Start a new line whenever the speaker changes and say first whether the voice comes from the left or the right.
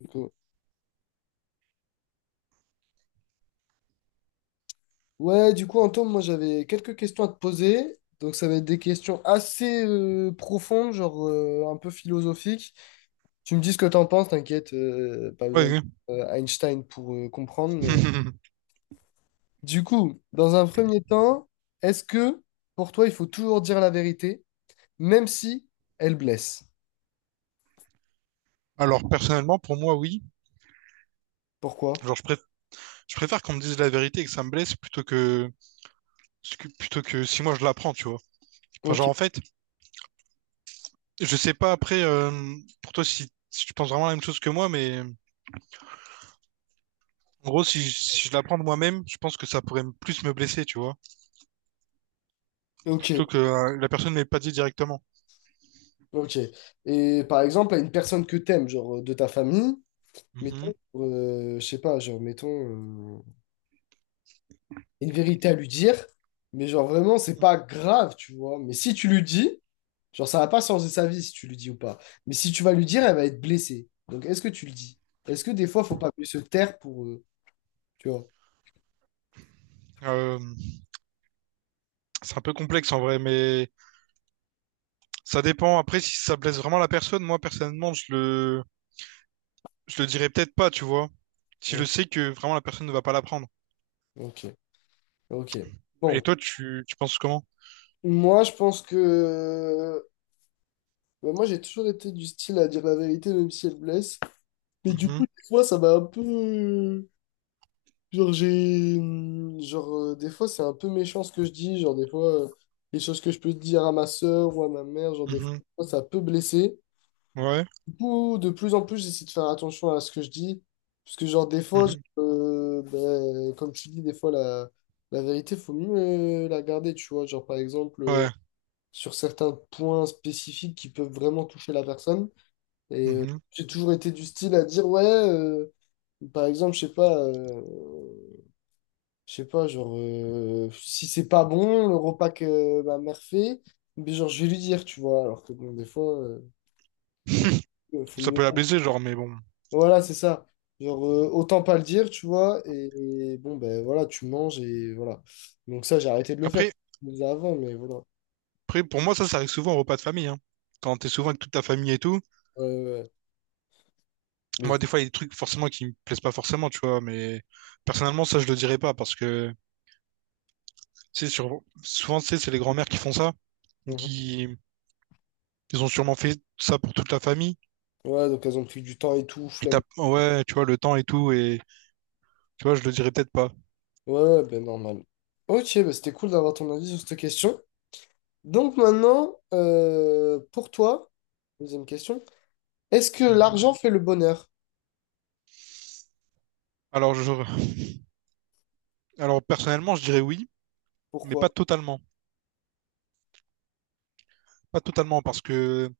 left: Donc, ouais, du coup, Antoine, moi j'avais quelques questions à te poser. Donc, ça va être des questions assez profondes, genre un peu philosophiques. Tu me dis ce que t'en penses, t'inquiète, pas besoin
right: Oui.
left: d'Einstein pour comprendre.
right: Ouais.
left: Mais du coup, dans un premier temps, est-ce que pour toi il faut toujours dire la vérité, même si elle blesse?
right: Alors, personnellement, pour moi, oui.
left: Pourquoi?
right: Genre, je préfère qu'on me dise la vérité et que ça me blesse plutôt que, plutôt que si moi je l'apprends, tu vois. Enfin,
left: Ok,
right: genre, en fait, je sais pas après, pour toi, si tu penses vraiment la même chose que moi, mais en gros, si, si je l'apprends de moi-même, je pense que ça pourrait plus me blesser, tu vois.
left: ok,
right: Plutôt que la personne ne m'ait pas dit directement.
left: ok. Et par exemple, à une personne que t'aimes, genre de ta famille,
right: Mhm.
left: mettons, je sais pas, genre mettons, une vérité à lui dire, mais genre vraiment, c'est pas grave, tu vois. Mais si tu lui dis, genre ça va pas changer sa vie si tu lui dis ou pas. Mais si tu vas lui dire, elle va être blessée. Donc est-ce que tu le dis? Est-ce que des fois, faut pas mieux se taire pour, tu vois?
right: Euh, c'est un peu complexe en vrai, mais ça dépend. Après, si ça blesse vraiment la personne, moi, personnellement, je le dirais peut-être pas, tu vois. Si je
left: Bon.
right: sais que vraiment la personne ne va pas l'apprendre.
left: Ok, ok.
right: Et
left: Bon,
right: toi, tu penses comment?
left: moi je pense que bah, moi j'ai toujours été du style à dire la vérité même si elle blesse. Mais du
right: Mhm,
left: coup, des fois, ça m'a un peu... Genre, j'ai. Genre, des fois, c'est un peu méchant ce que je dis. Genre, des fois, les choses que je peux dire à ma sœur ou à ma mère, genre, des
right: mhm,
left: fois, ça peut blesser.
right: ouais,
left: Du coup, de plus en plus, j'essaie de faire attention à ce que je dis. Parce que, genre, des fois,
right: mhm,
left: ben, comme tu dis, des fois, la vérité, faut mieux la garder, tu vois. Genre, par exemple,
right: ouais,
left: sur certains points spécifiques qui peuvent vraiment toucher la personne. Et
right: mhm.
left: j'ai toujours été du style à dire, ouais. Par exemple, je sais pas, genre, si c'est pas bon, le repas que ma mère fait, mais genre, je vais lui dire, tu vois, alors que bon, des fois, genre, faut
right: Ça
left: mieux
right: peut la
left: pas.
right: blesser, genre, mais bon.
left: Voilà, c'est ça. Genre, autant pas le dire, tu vois, et bon, ben voilà, tu manges et voilà. Donc, ça, j'ai arrêté de le faire.
right: Après,
left: Je le faisais avant, mais voilà.
right: après, pour moi, ça arrive souvent au repas de famille, hein. Quand t'es souvent avec toute ta famille et tout.
left: Ouais, ouais, ouais. Mais,
right: Moi, des fois, il y a des trucs forcément qui me plaisent pas forcément, tu vois, mais personnellement, ça, je le dirais pas parce que, tu sais, souvent, tu sais, c'est les grands-mères qui font ça,
left: mhm.
right: qui, ils ont sûrement fait ça pour toute la famille.
left: Ouais, donc elles ont pris du temps et tout,
right: Et t'as,
left: flemme.
right: ouais, tu vois, le temps et tout, et tu vois, je le dirais peut-être pas.
left: Ouais, ouais, ben normal. Ok, ben c'était cool d'avoir ton avis sur cette question. Donc, maintenant, pour toi, deuxième question. Est-ce que
right: Mhm.
left: l'argent fait le bonheur?
right: Alors, je, alors personnellement, je dirais oui, mais
left: Pourquoi?
right: pas totalement. Pas totalement, parce que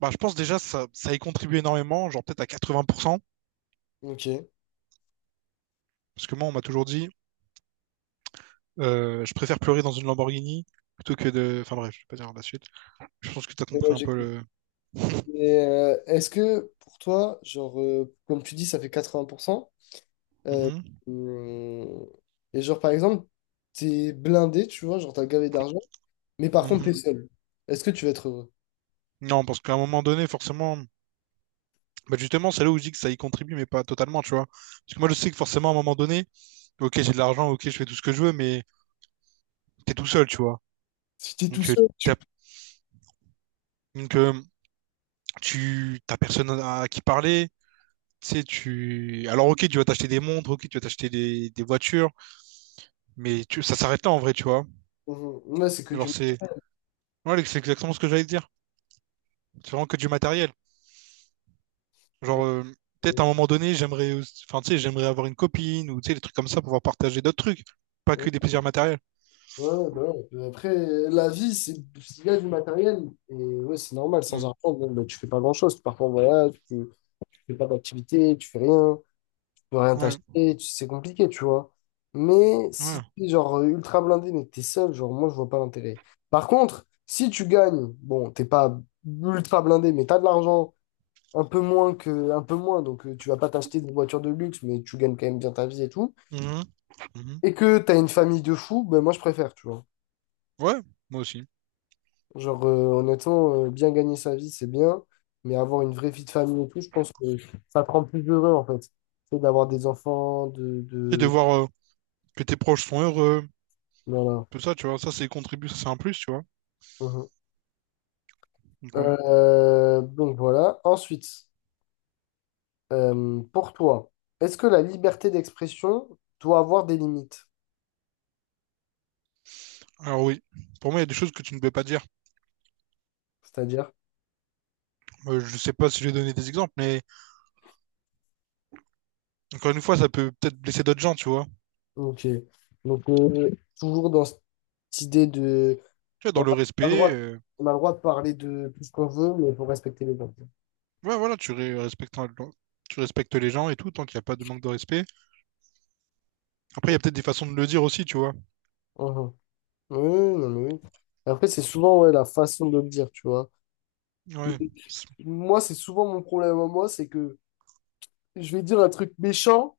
right: bah, je pense déjà ça, ça y contribue énormément, genre peut-être à 80%.
left: Ok. Et
right: Parce que moi, on m'a toujours dit, je préfère pleurer dans une Lamborghini plutôt que de... Enfin bref, je vais pas dire la suite. Je pense que tu as compris
left: ouais,
right: un
left: j'ai
right: peu
left: compris.
right: le...
left: Et, est-ce que pour toi, genre, comme tu dis, ça fait 80%, euh,
right: Mhm,
left: hum, et genre, par exemple, t'es blindé, tu vois, genre, t'as gavé d'argent, mais par contre,
right: mhm.
left: t'es seul. Est-ce que tu vas être heureux?
right: Non, parce qu'à un moment donné, forcément, bah, justement, c'est là où je dis que ça y contribue, mais pas totalement, tu vois. Parce que moi, je sais que forcément, à un moment donné, ok, j'ai de l'argent, ok, je fais tout ce que je veux, mais t'es tout seul, tu vois.
left: Si t'es tout
right: Donc, euh,
left: seul,
right: t'as,
left: tu...
right: donc, tu t'as personne à qui parler. Tu sais, tu... Alors, ok, tu vas t'acheter des montres, ok, tu vas t'acheter des voitures, mais tu... ça s'arrête là en vrai, tu vois.
left: Mhm. Ouais, c'est que du...
right: Genre, c'est ouais, c'est exactement ce que j'allais te dire. C'est vraiment que du matériel.
left: Donc,
right: Genre, peut-être à
left: euh,
right: un moment donné, enfin, tu sais, j'aimerais avoir une copine ou tu sais, des trucs comme ça pour pouvoir partager d'autres trucs, pas
left: ouais,
right: que des plaisirs matériels.
left: ouais, ouais, bah ouais. Après, la vie, c'est il y a du matériel, et ouais, c'est normal, sans
right: Mm.
left: argent, bon, bah, tu fais pas grand-chose. Tu pars en voyage, tu fais pas d'activité, tu fais rien. Peux rien
right: Ouais,
left: t'acheter, tu- c'est compliqué, tu vois. Mais si
right: ouais.
left: t'es genre ultra blindé, mais que t'es seul, genre moi je vois pas l'intérêt. Par contre, si tu gagnes, bon, t'es pas ultra blindé, mais t'as de l'argent un peu moins, donc tu vas pas t'acheter des voitures de luxe, mais tu gagnes quand même bien ta vie et tout,
right: Mhm. Mhm.
left: et que t'as une famille de fous, ben moi je préfère, tu vois.
right: Ouais, moi aussi.
left: Genre honnêtement, bien gagner sa vie, c'est bien, mais avoir une vraie vie de famille et tout, je pense que ça te rend plus heureux en fait. C'est d'avoir des enfants,
right: Et de
left: de...
right: voir que tes proches sont heureux.
left: Voilà.
right: Tout ça, tu vois. Ça, c'est contribuer, ça, c'est un plus, tu vois. Donc, ouais.
left: Donc voilà. Ensuite, pour toi, est-ce que la liberté d'expression doit avoir des limites?
right: Alors oui, pour moi, il y a des choses que tu ne peux pas dire.
left: C'est-à-dire,
right: Je sais pas si j'ai donné des exemples, mais encore une fois, ça peut peut-être blesser d'autres gens, tu vois.
left: ok. Donc toujours dans cette idée de,
right: Tu vois, dans
left: voilà,
right: le
left: on a le
right: respect,
left: droit, on a le droit de parler de tout ce qu'on veut, mais il faut respecter les gens.
right: ouais, voilà, respectes, tu respectes les gens et tout, tant qu'il n'y a pas de manque de respect. Après, il y a peut-être des façons de le dire aussi, tu vois.
left: Mhm. Oui, non, mais oui. Après, c'est souvent ouais, la façon de le dire, tu vois.
right: Ouais. C'est-
left: Moi, c'est souvent mon problème à moi, c'est que je vais dire un truc méchant.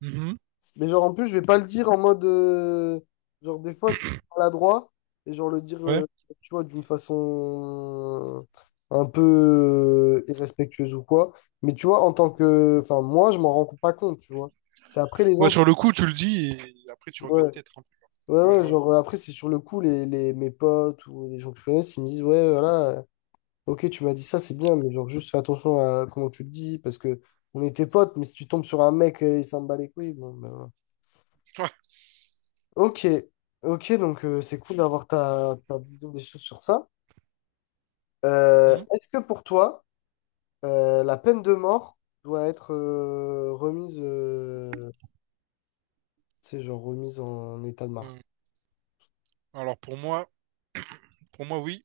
right: Mhm.
left: Mais genre, en plus, je vais pas le dire en mode, genre, des fois, je peux être maladroit et genre le dire,
right: Ouais.
left: tu vois, d'une façon un peu irrespectueuse ou quoi. Mais tu vois, en tant que... Enfin, moi, je m'en rends pas compte, tu vois. C'est après les
right: Ouais,
left: gens qui...
right: sur le coup, tu le dis et après, tu regrettes
left: Ouais,
right: peut-être un
left: ouais,
right: peu. Ouais, je
left: ouais,
right: vois.
left: genre, après, c'est sur le coup, mes potes ou les gens que je connais, ils me disent, ouais, voilà, ok, tu m'as dit ça, c'est bien, mais genre, juste fais attention à comment tu le dis parce que on était potes, mais si tu tombes sur un mec et il s'en bat les couilles, bon, ben...
right: Ouais.
left: Ok, ok, donc c'est cool d'avoir ta vision des choses sur ça.
right: Mhm.
left: Est-ce que pour toi, la peine de mort doit être remise, tu sais, genre remise en état de marche?
right: Euh, Alors pour moi, pour moi, oui,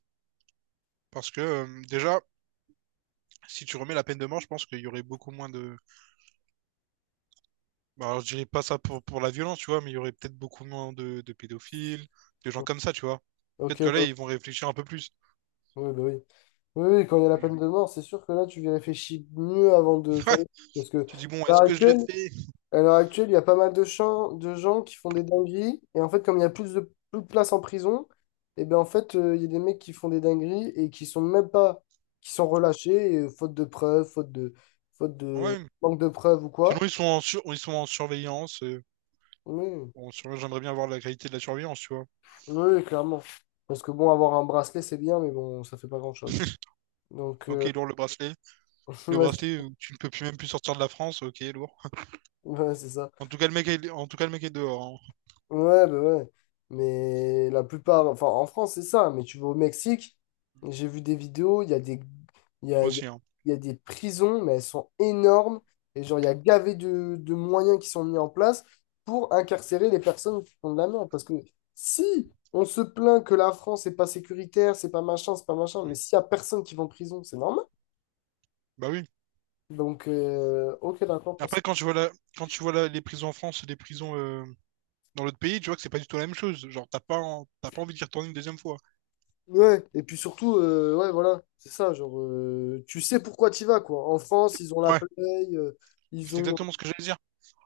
right: parce que déjà, si tu remets la peine de mort, je pense qu'il y aurait beaucoup moins de bah, alors, je dirais pas ça pour la violence, tu vois, mais il y aurait peut-être beaucoup moins de pédophiles, de gens comme ça, tu vois. Peut-être
left: Ok,
right: que là,
left: ouais,
right: ils vont réfléchir un peu plus.
left: ouais, bah oui. Oui, oui, quand il y a la
right: Oui.
left: peine de mort, c'est sûr que là, tu y réfléchis mieux avant de faire. Parce que
right: Tu dis, bon,
left: à l'heure
right: est-ce que je le
left: actuelle...
right: fais?
left: À l'heure actuelle, il y a pas mal de gens qui font des dingueries. Et en fait, comme il y a plus de place en prison, et ben en fait, il y a des mecs qui font des dingueries et qui sont même pas, qui sont relâchés, et, faute de preuves, faute de
right: Ouais.
left: manque de preuves ou
right: Sinon,
left: quoi.
right: ils sont en, ils sont en surveillance.
left: Oui,
right: J'aimerais bien avoir la qualité de la surveillance, tu vois.
left: oui, clairement. Parce que bon, avoir un bracelet, c'est bien, mais bon, ça fait pas grand-chose. Donc,
right: Ok, lourd le bracelet. Le
left: ouais, c'est
right: bracelet, tu ne peux plus même plus sortir de la France. Ok, lourd.
left: ouais, c'est ça.
right: En tout cas, en tout cas, le mec est dehors, hein.
left: Ouais, bah ouais. Mais la plupart, enfin en France, c'est ça. Mais tu vas au Mexique, j'ai vu des vidéos, il y a,
right: Moi
left: il y a
right: aussi, hein.
left: il y a des prisons, mais elles sont énormes. Et genre, il y a gavé de moyens qui sont mis en place pour incarcérer les personnes qui font de la merde. Parce que si on se plaint que la France n'est pas sécuritaire, c'est pas machin, mais
right: Mm.
left: s'il y a personne qui va en prison, c'est normal.
right: Bah oui.
left: Donc, ok, d'accord pour ça.
right: Après, quand tu vois les prisons en France et les prisons dans l'autre pays, tu vois que c'est pas du tout la même chose. Genre, t'as pas envie d'y retourner une deuxième fois.
left: Ouais, et puis surtout, ouais, voilà, c'est ça, genre, tu sais pourquoi tu vas, quoi. En France, ils ont la
right: Ouais,
left: Play, euh, ils
right: c'est
left: ont,
right: exactement ce que j'allais dire.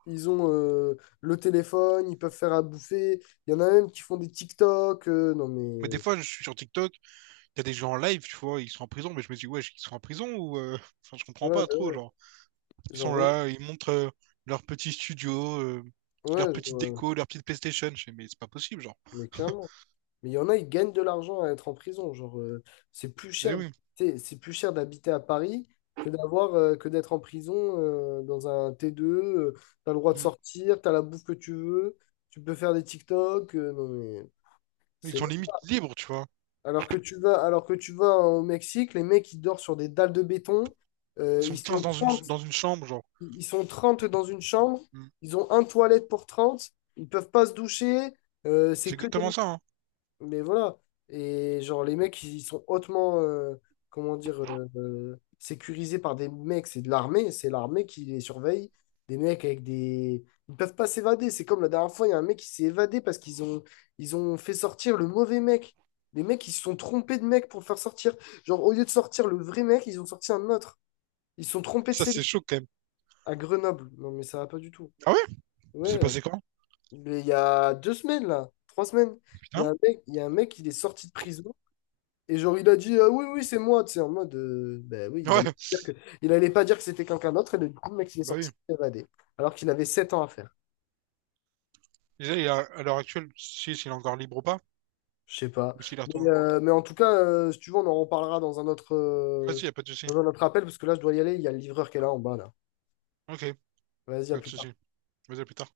left: ils ont le téléphone, ils peuvent faire à bouffer. Il y en a même qui font des TikTok. Non,
right: Mais des
left: mais,
right: fois, je suis sur TikTok, il y a des gens en live, tu vois, ils sont en prison, mais je me dis, ouais, ils sont en prison ou enfin, je comprends
left: Ouais,
right: pas trop, genre. Ils
left: genre,
right: sont
left: vraiment,
right: là, ils montrent leur petit studio, leur
left: ouais, genre,
right: petite déco, leur petite PlayStation. Je fais, mais c'est pas possible, genre.
left: mais clairement. Mais il y en a, ils gagnent de l'argent à être en prison. Genre,
right: Mais oui.
left: c'est plus cher d'habiter à Paris que d'avoir, que d'être en prison dans un T2. Tu t'as le droit de
right: Mm.
left: sortir, t'as la bouffe que tu veux, tu peux faire des TikTok. Non, mais
right: Ils
left: c'est le-.
right: sont limite libres, tu vois.
left: Alors que alors que tu vas au Mexique, les mecs, ils dorment sur des dalles de béton.
right: Ils
left: euh, ils
right: sont 15
left: sont 30
right: dans une chambre, genre.
left: Ils sont 30 dans une chambre.
right: Mm.
left: Ils ont un toilette pour 30. Ils peuvent pas se doucher. C'est
right: C'est
left: que
right: exactement ça, hein.
left: Mais voilà. Et genre, les mecs, ils sont hautement, comment dire, sécurisés par des mecs. C'est de l'armée, c'est l'armée qui les surveille. Des mecs avec des... Ils ne peuvent pas s'évader. C'est comme la dernière fois, il y a un mec qui s'est évadé parce ils ont fait sortir le mauvais mec. Les mecs, ils se sont trompés de mec pour le faire sortir. Genre, au lieu de sortir le vrai mec, ils ont sorti un autre. Ils se sont trompés de
right: Ça,
left: cellule
right: c'est chaud quand même.
left: à Grenoble. Non, mais ça va pas du tout.
right: Ah ouais? C'est
left: Ouais,
right: passé quand?
left: mais il y a 2 semaines, là, 3 semaines,
right: Putain.
left: il y a un mec, il est sorti de prison. Et genre, il a dit «Ah oui, oui, c'est moi», tu sais, en mode, ben oui,
right: Ouais,
left: il allait pas dire que c'était quelqu'un d'autre, et du coup, le mec, il est
right: bah oui.
left: sorti évadé, alors qu'il avait 7 ans à faire.
right: Déjà, à l'heure actuelle, si sais s'il est encore libre ou pas,
left: Je sais pas.
right: ou s'il est retourné.
left: Mais en tout cas, si tu veux, on en reparlera
right: Vas-y, y a pas de souci.
left: dans un autre appel, parce que là, je dois y aller, il y a le livreur qui est là en bas, là.
right: Ok,
left: Vas-y, à
right: pas de
left: plus tard.
right: souci. Vas-y, à plus tard.